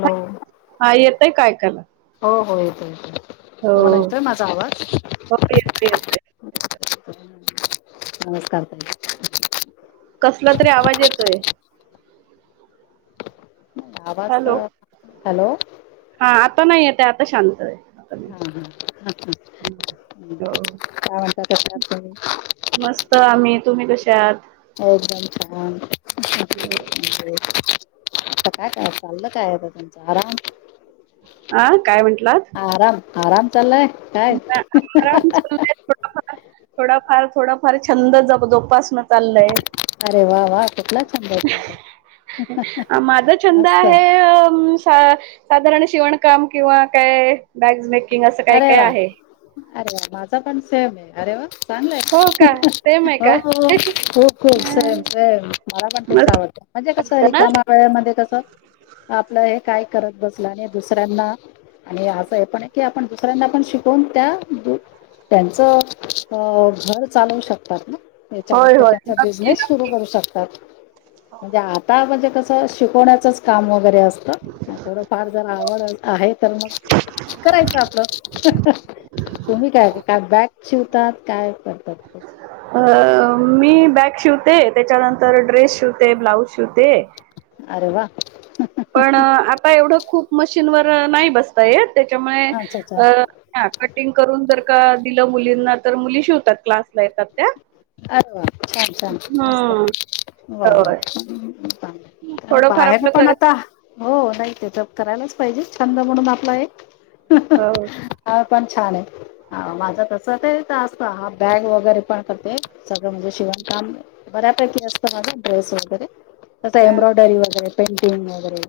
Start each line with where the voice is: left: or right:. left: हो
right: हा येतय काय ऐकायला
left: हो हो येतोय येतोय. तुम्हाला
right: हो
left: येतोय माझा आवाज?
right: हो येतोय येतोय
left: नमस्कार. ताई
right: कसला तरी आवाज येतोय.
left: आवाज
right: हॅलो
left: तर हॅलो.
right: हा आता नाहीय आहेेत आता शांत आहे. आता नाही
left: हा हा.
right: हो
left: काय म्हणतात कशा आहात तुम्ही?
right: मस्त आम्ही तुम्ही कसे आहात
left: एकदम छान. म्हणजे
right: [unintelligible]
left: आता काय काय चाललं काय ता आरामात.
right: हं काय म्हटलात?
left: आराम चाललाय. काय
right: आरामला थोडफार थोडाफार थोडा फार छंद ज जोपासन. चाललंय
left: अरे वा वा कुठला छंद आहे तुमचा?
right: माझा छंद
left: मस्त
right: आहे, [unintelligible] साधारण शिवणकाम किंवा काय बॅगस मेकिंग असं काय
left: अरे
right: काय
left: वा
right: आहे.
left: अरे वा माझा पण सेम आहे अरे वा. चांगलंय
right: हो का सेम आहे
left: हो
right: का
left: हो खूप खूप
right: हा,
left: सेम सेम मला पण तेच आवडत, म्हणजे कसं
right: मस्त हा?
left: रिकामा वेळेमध्ये कसं आपलं हे काय करत बसला आणि दुसऱ्यांना आणि असं हे पण की पण दुसऱ्यांना आपण शिकवून त्या त्यांचं अ घर चालवू शकतात ना? याच्यावर
right: होय होय
left: त्यांचा
right: नक्की नक्की.
left: बिझनेस सुरू करू शकतात, म्हणजे आता म्हणजे कस शिकवण्याचच काम वगैरे असतं थोडं फार जर आवड आहे तर मग करायचं तुम्ही काय काय बॅग चिवतात काय करतात?
right: अ मी बॅग शिवते त्याच्यानंतर ड्रेस शिवते ब्लाउज शिवते.
left: अरे वा
right: पण आता एवढं खूप मशीनवर नाही बसता येत. त्याच्यामुळे
left: अच्छा अच्छा
right: कटिंग करून. दिलं मुलींना तर मुली शिवतात क्लासला येतात त्या
left: अरे वा! छान! छान!
right: हम्म
left: असत वा!
right: होय
left: वा! आणि
right: थोडंफार
left: बाहेर
right: आपलं
left: पण
right: कर
left: आता हो. करायलाच पाहिजे छ म्हण
right: हो
left: आप छान आहे माझं तस असता हा बॅग वगैरे पण कर. सगळं म्हणजे शिवणकाम बऱ्यापैकी असतं माझं ड्रेस वगैरे. तसं
right: हा
left: एम्ब्रॉयडरी वगैरे पेंटिंग वगैरे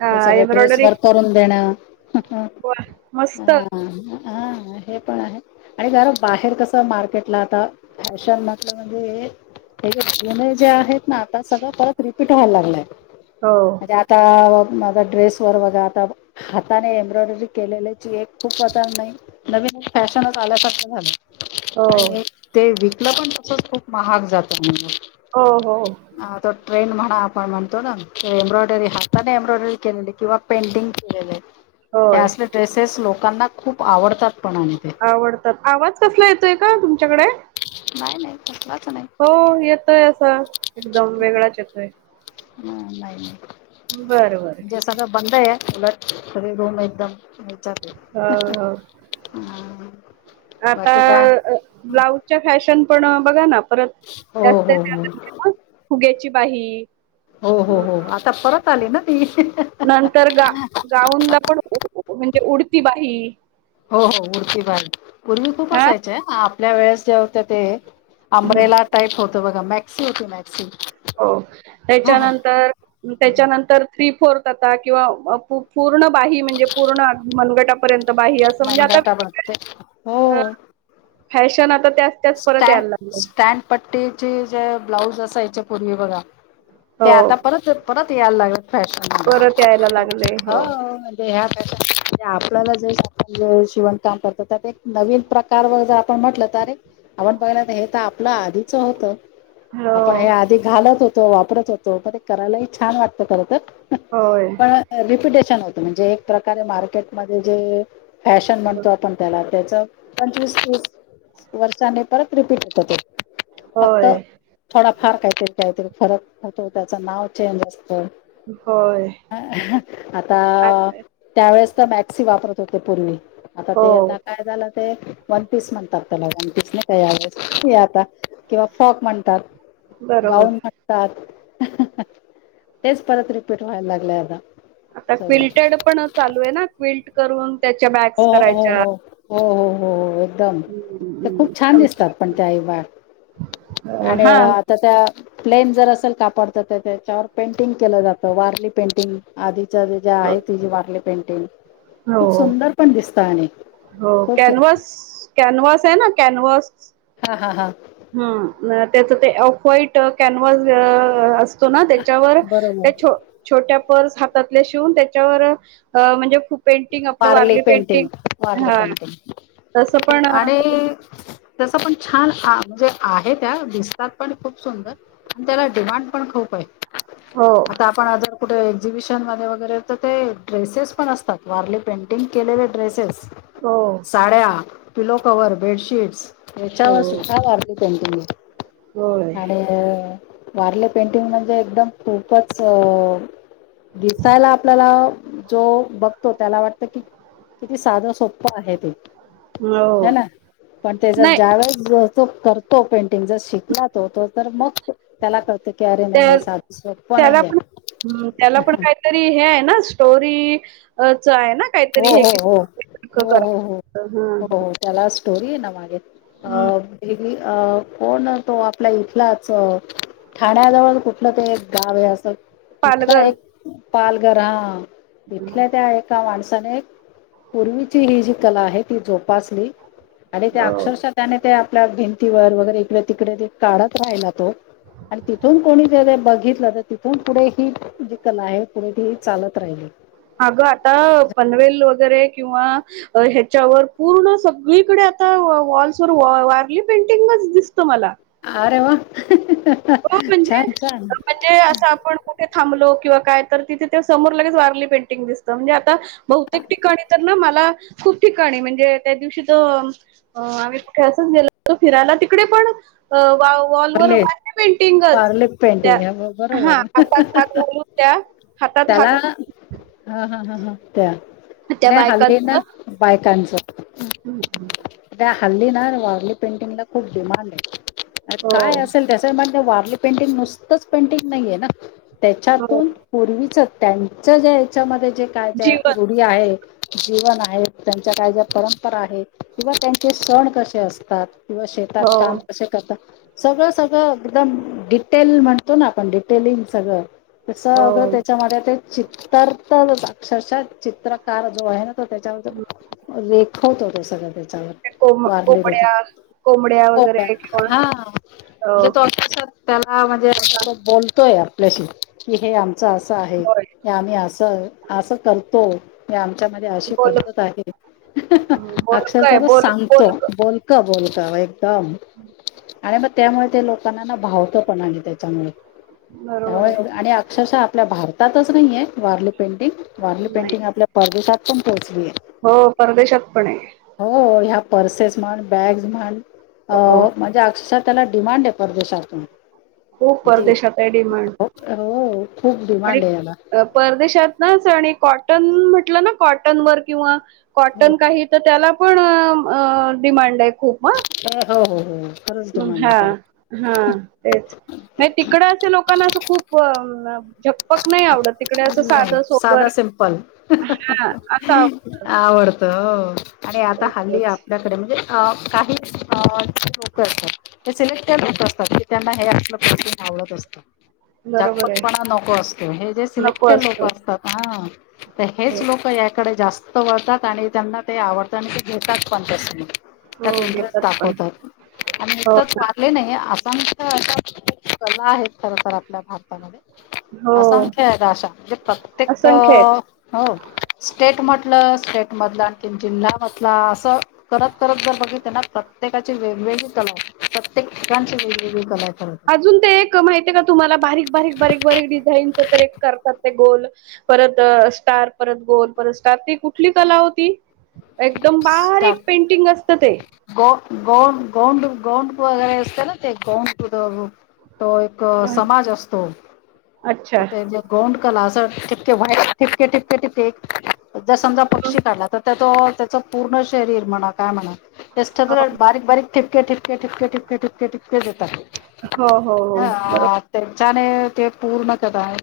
right: हा
left: हे सगळ ड्रेस
right: एम्ब्रॉयडरी
left: व करून देणं. हम ह.
right: वा मस्त
left: हा हे पण आहे आणि जर बाहेर कसं मार्केटला आता. अशन म्हटलं म्हणजे हे जुन जे आहेत ना आता सगळं परत रिपीट व्हायला लागलंय.
right: हो
left: म्हणजे आता माझ ड्रेस वर बघा आता. हाताने एम्ब्रॉयडरी केलेल्याची एक खूप पजन नाही नवीन फॅशनच आल्यासारखं झालं.
right: हो.
left: आणि ते विकलं पण तसच खूप महाग जातं म्हण.
right: हो हो.
left: ट्रेंड म्हणा आपण म्हणतो ना एम्ब्रॉयडरी हाताने एम्ब्रॉयडरी केलेली किंवा पेंटिंग केलेले. हे
right: होय
left: असले ड्रेसेस लोकांना खूप आवडतात पणा आणि ते
right: आवडतात आवाज कसला येतोय का तुमच्याकडे?
left: नाही नाही कसलाच नाही
right: हो येतोय असा एकदम वेगळाच येतोय.
left: ह नाही नाही
right: बरं बरं
left: म्हणजे
right: ठीक आहे.
left: सगळं बंद आहे उलट सगळे रूम एकदम. विच
right: हो हो
left: हम.
right: आता ब्लाउजच्या फॅशन पण बघा ना परत
left: हो
right: जास्त
left: हो हो
right: फुग्याची बाही.
left: हो हो हो आता परत आले ना ती.
right: नंतर गा गाऊनला पण म्हणजे उडती बाही.
left: हो हो उरती पण पूर्वी खूप
right: हा
left: असायचे आपल्या वेळेस ज ते अंब्रेला टाईप होत बघा मॅक्सी होती मा
right: हो त्याच्यानंतर त्याच्यानंतर ्री. फत किंवा पूर्ण बा म्हणजे पूर्ण मनगटा म्हण
left: मनगटा बघते
right: आ
left: स्टँ स्टँड पट्टीची जे ब्लाऊज असायच्या पूर्वी बघा. ते आता
right: हो
left: परत परत यायला लागत फॅशन मध्ये.
right: परत यायला लागले हो
left: बस. आपल्याला जे शिवणकाम करतात त्यात एक नवीन प्रकार वगर आपण म्हटलं तर एक. आपण बघला हे तर आपलं आधीच होत
right: हो
left: आपण हे आधी घालत होतो. त होतो करायला छ वाटत खर.
right: होय
left: होत म्हणजे एक प्रकारे मार्केटमध्ये जे फॅशन म्हणतो आपण त्या त्याच. पंचवीस तीस. वर्षाने परत रिपीट होत ते फक्त
right: होय
left: थोडा फार काय. काहीतरी फरक होतो त्याचं नाव चेंज असतो.
right: होय
left: हो आता
right: अच्छा
left: त्यावेेळेस. मॅक्सी वापरत होते पूर्वी आता
right: हो
left: ते आता काय झालं ते वन पीस म्हणतात. त्याला म्हणतीच नाही काहीवेस आता. किंवा फॉक म्हणतात
right: बरोबर
left: गाऊन म्हणतात. तेच परत रिपीट व्हायला लागलंय आता.
right: आता
left: सगळं
right: क्विल्टेड पण चालू आहे ना क्विल्ट करून त्याच्या
left: हो
right: बॅग्स
left: हो
right: करायच्या.
left: हो हो हो हो हो एकदम ते खूप छान दिसतात पण त्या आईबाग. आणि
right: हा
left: आता त्या प्लेन जर अस. काय त्याच्यावर पेंटिंग केलं जात वारली पेंटिंग आधीच ज्या आहे ती वार पेंटिंग. खूप सुंदर पण दिसतं आणि
right: हो-हो
left: खूप सुंदर
right: कॅनवस कॅनव्हाॅस आहे ना कॅनव्हाॅस.
left: हा-हा
right: हं म त्याच ते ऑफ व्हाईट कॅनव्हाॅस अस. तो ना त्याच्यावर त्या
left: बरोबर
right: छो-छोट्या पर्स हातातल्या शिवून त्याच्यावर अं म्हणजे खूप पेंटिंग आपलं
left: वारर्ल
right: वारली
left: पेंटिंग वारली
right: हा तसं
left: पेंटिंग
right: पण
left: आणि त्याचा पण छान आ म्हणजे आहे त्या दिसतात पण खूप सुंदर आणि त्याला डिमांड पण खूप आहे
right: हो
left: आता आपण जर कुठे एक्झिबिशनमध्ये वगैरे तर ते ड्रेसेस पण असतात वारली पेंटिंग केलेले ड्रेसेस.
right: हो
left: साड्या, पिलो कवर, बेडशीटस
right: हो
left: याच्यावर सुध्दा वारली पेंटींग
right: होय
left: हे आणि अं वारले पेंटिंग म्हणजे एकदम खूपच अ दिसायला आपल्याला जो बघ तो त्याला वाटत कि किती साधं सोप्पं आहे ते.
right: हो
left: हे ना पण ते जर
right: नाही
left: ज्यावेेळेस जस करतो पेंटिंग जर शिकला. तो तर-तर मग त्याला कळत की अरे नाही
right: त्या
left: हे साध सोप्प
right: त्याला
left: नाहीये.
right: पण त्याला पण काहीतरी हे आहे ना स्टोरी आहे ना
left: हो
right: काहीतरी
left: हो हो हो
right: करा
left: हो हो हो
right: हं-हं.
left: हो त्याला स्टोरी आहे ना मागे अं कोण अं तो आपला इथलाचं ठाण्याजवळ कुठलं ते गाव आहे असं. इथला
right: पालघर
left: एक पालघर हा तिथल्या त्या एका माणसा त्याने पूर्वीची ही जी कला आहे ती जोपासली. आणि त्या
right: हो
left: अक्षरशा त्याने ते आपल्या भिंतीवर वगैरे इकडे तिकडे ते काढत राहिला तो. आणि तिथून कोणी जर बघितलं त तिथून पुढे ही जी कला आहे पुढे ती चालत राहिली.
right: अगं आता पनवेल वगैरे किंवा ह्याच्यावर पूर्ण सग्गळीकडे आता वॉ-वॉल्सवर वॉ वारली पेंटिंगच दिसतं मला.
left: अरे वा.
right: हो
left: छान छान
right: म्हणजे-म्हणजे असं आपण कुठे थांबलो. किंवा काय तर तिथे ते समोर लगेच वारली पेंटिंग दिसतं म्हणजे आता बहुतेक ठिकाणी तर ना मला खूप ठिकाणी म्हणजे त्या दिवशी त अं आम्ही कुठे असंच गेलो होतो फिरायला तिकडे पण अं खुप वॉ-वॉलवर
left: पारलिप पेंटिंग हं म
right: हा
left: बरोबरे
right: हातात हात घालून त्या हातात हात
left: त्याला ह ह ह ह त्या
right: त्या
left: आणि हा ल्दी ना, बायकांचं
right: हम्म - हं [inaudible]
left: त्या हल्ली नार वॉरली पेंटिंगला खूप डिमांड हे आणि
right: हो
left: काय असेल त्याचं पण वारली पेंटिंग नुसतच पेंटिंग नाहीये ना,
right: हो.
left: त्याच्यातून पूर्वीच त्यांच ज्या याच्यामध्ये, जे काय ज्या
right: जीवन.
left: रूढी आहे जीवन आहे, त्यांच्या काय ज्या परंपरा आहेत, किंवा त्यांचे सण कसे असतात. किंवा
right: हो
left: शेतात काम कसे करतात. सगळं-सगळं एकदम डिटेल म्हणतो ना, आपण डिटेलिंग सगळं
right: हो
left: सगळं त्याच्यामध्ये ते चित्तर तर साक्षरशा चित्रकार जो आहे ना, तो [unintelligible] त्याच्यावर रेखवतो तो सगळं त्या
right: ते
left: [unintelligible]
right: कोंब
left: वारली त्याची
right: कोंबड्या कोंबड्या
left: हो
right: वगैरे किंवा
left: हां
right: अ
left: म्हणजे तो अक्षर [unintelligible] त्याला म्हणजे अस
right: किंवा-
left: तो बोलतोय आपल्याशी. कि हे आमचं असं आहे,
right: होय
left: की आम्ही असं-असं करतो. हे आमच्यामध्ये अशी
right: बोल
left: पद्धत आहे
right: बोलक आहे
left: अक्षरत
right: बोल
left: सांगतो बोलक बोल [unintelligible]
right: [inaudible]
left: आणि मग त्यामुळे ते लोकांना ना भावत पण आनि त्याच्यामुळे
right: बरोबर आहे.
left: [unintelligible] आणि अक्षरशः आपल्या भारतातच नाहीे वारली पेंटिंग वारली
right: नाही.
left: पेंटिंग आपल्या परदेशात पण पोहोच
right: हो परदेशात पण आहे
left: हो ह्या पर्सेस म्हण बॅग्ज म्हण? अ [inaudible]
right: [unintelligible]
left: त्याला डिमांड आहे परदेशातून?
right: खूप परदेशात आहे डिमांड
left: [unintelligible] [unintelligible] खूप
right: आणि
left: डिमांड हाय याला?
right: परदेशातनच आणि [unintelligible] कॉटन म्हटलं ना कॉटन वर किंवा
left: हो
right: कॉटन काही तर त्याला पण अ आ डिमांड आय?
left: ह हो हो हो खरंच डिमांड आहे
right: हा
left: त्याला.
right: हा तेच नाइ तिकडं असे लोक- पन असं खूप- झप्पक नाई आवडत तिकडे असं साद
left: नाही
right: सोबर
left: साधा सिंपल
right: हा असं आवडत.
left: पडत अ आणि आता
right: तेच
left: हल्ली
right: तेच
left: आपल्याकडे मणजे काही लोक असतात ते सिलेक्ट लक असतात ते त्यांना हे आप प्रन आवडत असतात
right: बरोबर
left: झकपक
right: आहे
left: त्यांना नको असत हे जे
right: नको
left: सिलेक्टेड लोक
right: असतो
left: असतात हा. तर
right: हो
left: हेच लोक याकडे जास्त वळतात आणि त्यांना ते आवडतात आणि ते घेतात पण तस
right: हो घेतात पण हो ना,
left: [unintelligible] [unintelligible] कला आहेत खर तर आपल्या भारतामध्ये
right: हो
left: असंख्य हायत अश्या आहे का अशा म्हणजे प्रत्येक
right: असंख्य आहेत
left: हो स्टेट म [unintelligible] स्टेटमधला आणखी जिल्हामधला असं करत करत जर बघितल ना प्रत्येकाचीे वेगळी कलाय प्रत्येक ठिकाणची वेगवेगळी कला हाय?
right: अजून ते एक माहीतीय का तुम्हाला बारीक बारीक बारीक बारीक डिझाईन [unintelligible] करतात ते गोल परत स्टार परत गोल परत स्टार ती कुठली कला होती एकदम बारीक पेंटिंग असतं ते
left: ग गो गोंड गौंप वगैरे अससतल ते गऊंप दो तो एक
right: अ,
left: समाज असतो
right: अच्छा
left: ते जे गोंड कला व्हाईट टिपके टिपके टिपके जर समजा
right: हो
left: पक्षी काढला तर त्या तो? त्याच्या पूर्ण शरीर मणा काय म्हणा [unintelligible] बारीक बारीक थीपके थीपके थीपके थीपके थीपके थीपके थीपके देत आहेत
right: अ हो हो बरोबर
left: जाने ते पूर्ण कदा आहे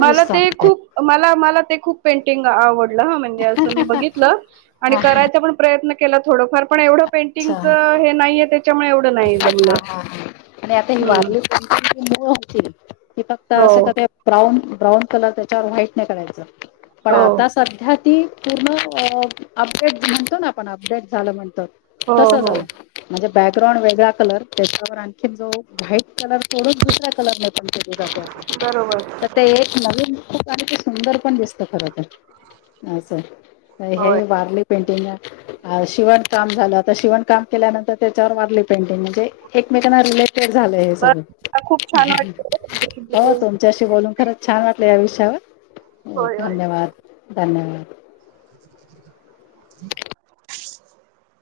right: मला ते खूप मला मला ते खूप पेंटिंग आवड- [unintelligible] मणजे असं मी बघितलं आणि
left: हा
right: करायचा पण प्रयत्न केला थोडफार पण एवढं
left: अच्छा
right: पेंटिंगच हे नाइये त्याच्यामुळे एवढं नाही
left: हा
right: जमलं अम्म
left: [unintelligible] कि फक्त असं क ब्राऊन ब्राऊन कलर त्याच्यावर व्हाईट नाइ करायचं पण
right: हो
left: आता सध्या ती पूर्ण अपडेट म्हणतो ना आपण अपडेट झालं म्हणतो?
right: हो
left: तस
right: हो
left: झालं मजे बॅकग्राऊंड वेगळा कलर त्याच्यावर आणखी जो व्हाईट कलर सोडून दुसऱ्या कलर न
right: बरोबर
left: [unintelligible] तर ते एक नवीन खूप आणि ते सुंदर पण दिसत खर तर असं हे
right: होय
left: वारले पेंटिंगा आ शिवण काम झालं आता शिवण काम केल्यानंतर? तर त्याच्यावर [unintelligible] मारली पेंटिंग मणजे एकमेकना रिलेटेड झालं हे
right: ब
left: सगळ
right: खूप छान वाटलं तुमच्याशी
left: हो
right: बोलून
left: तुमच्याशी बोलून खरंच छान वाटलं या विषय- [unintelligible] हो
right: होय होय
left: धन्यवाद धन्यवाद.
right: [inaudible]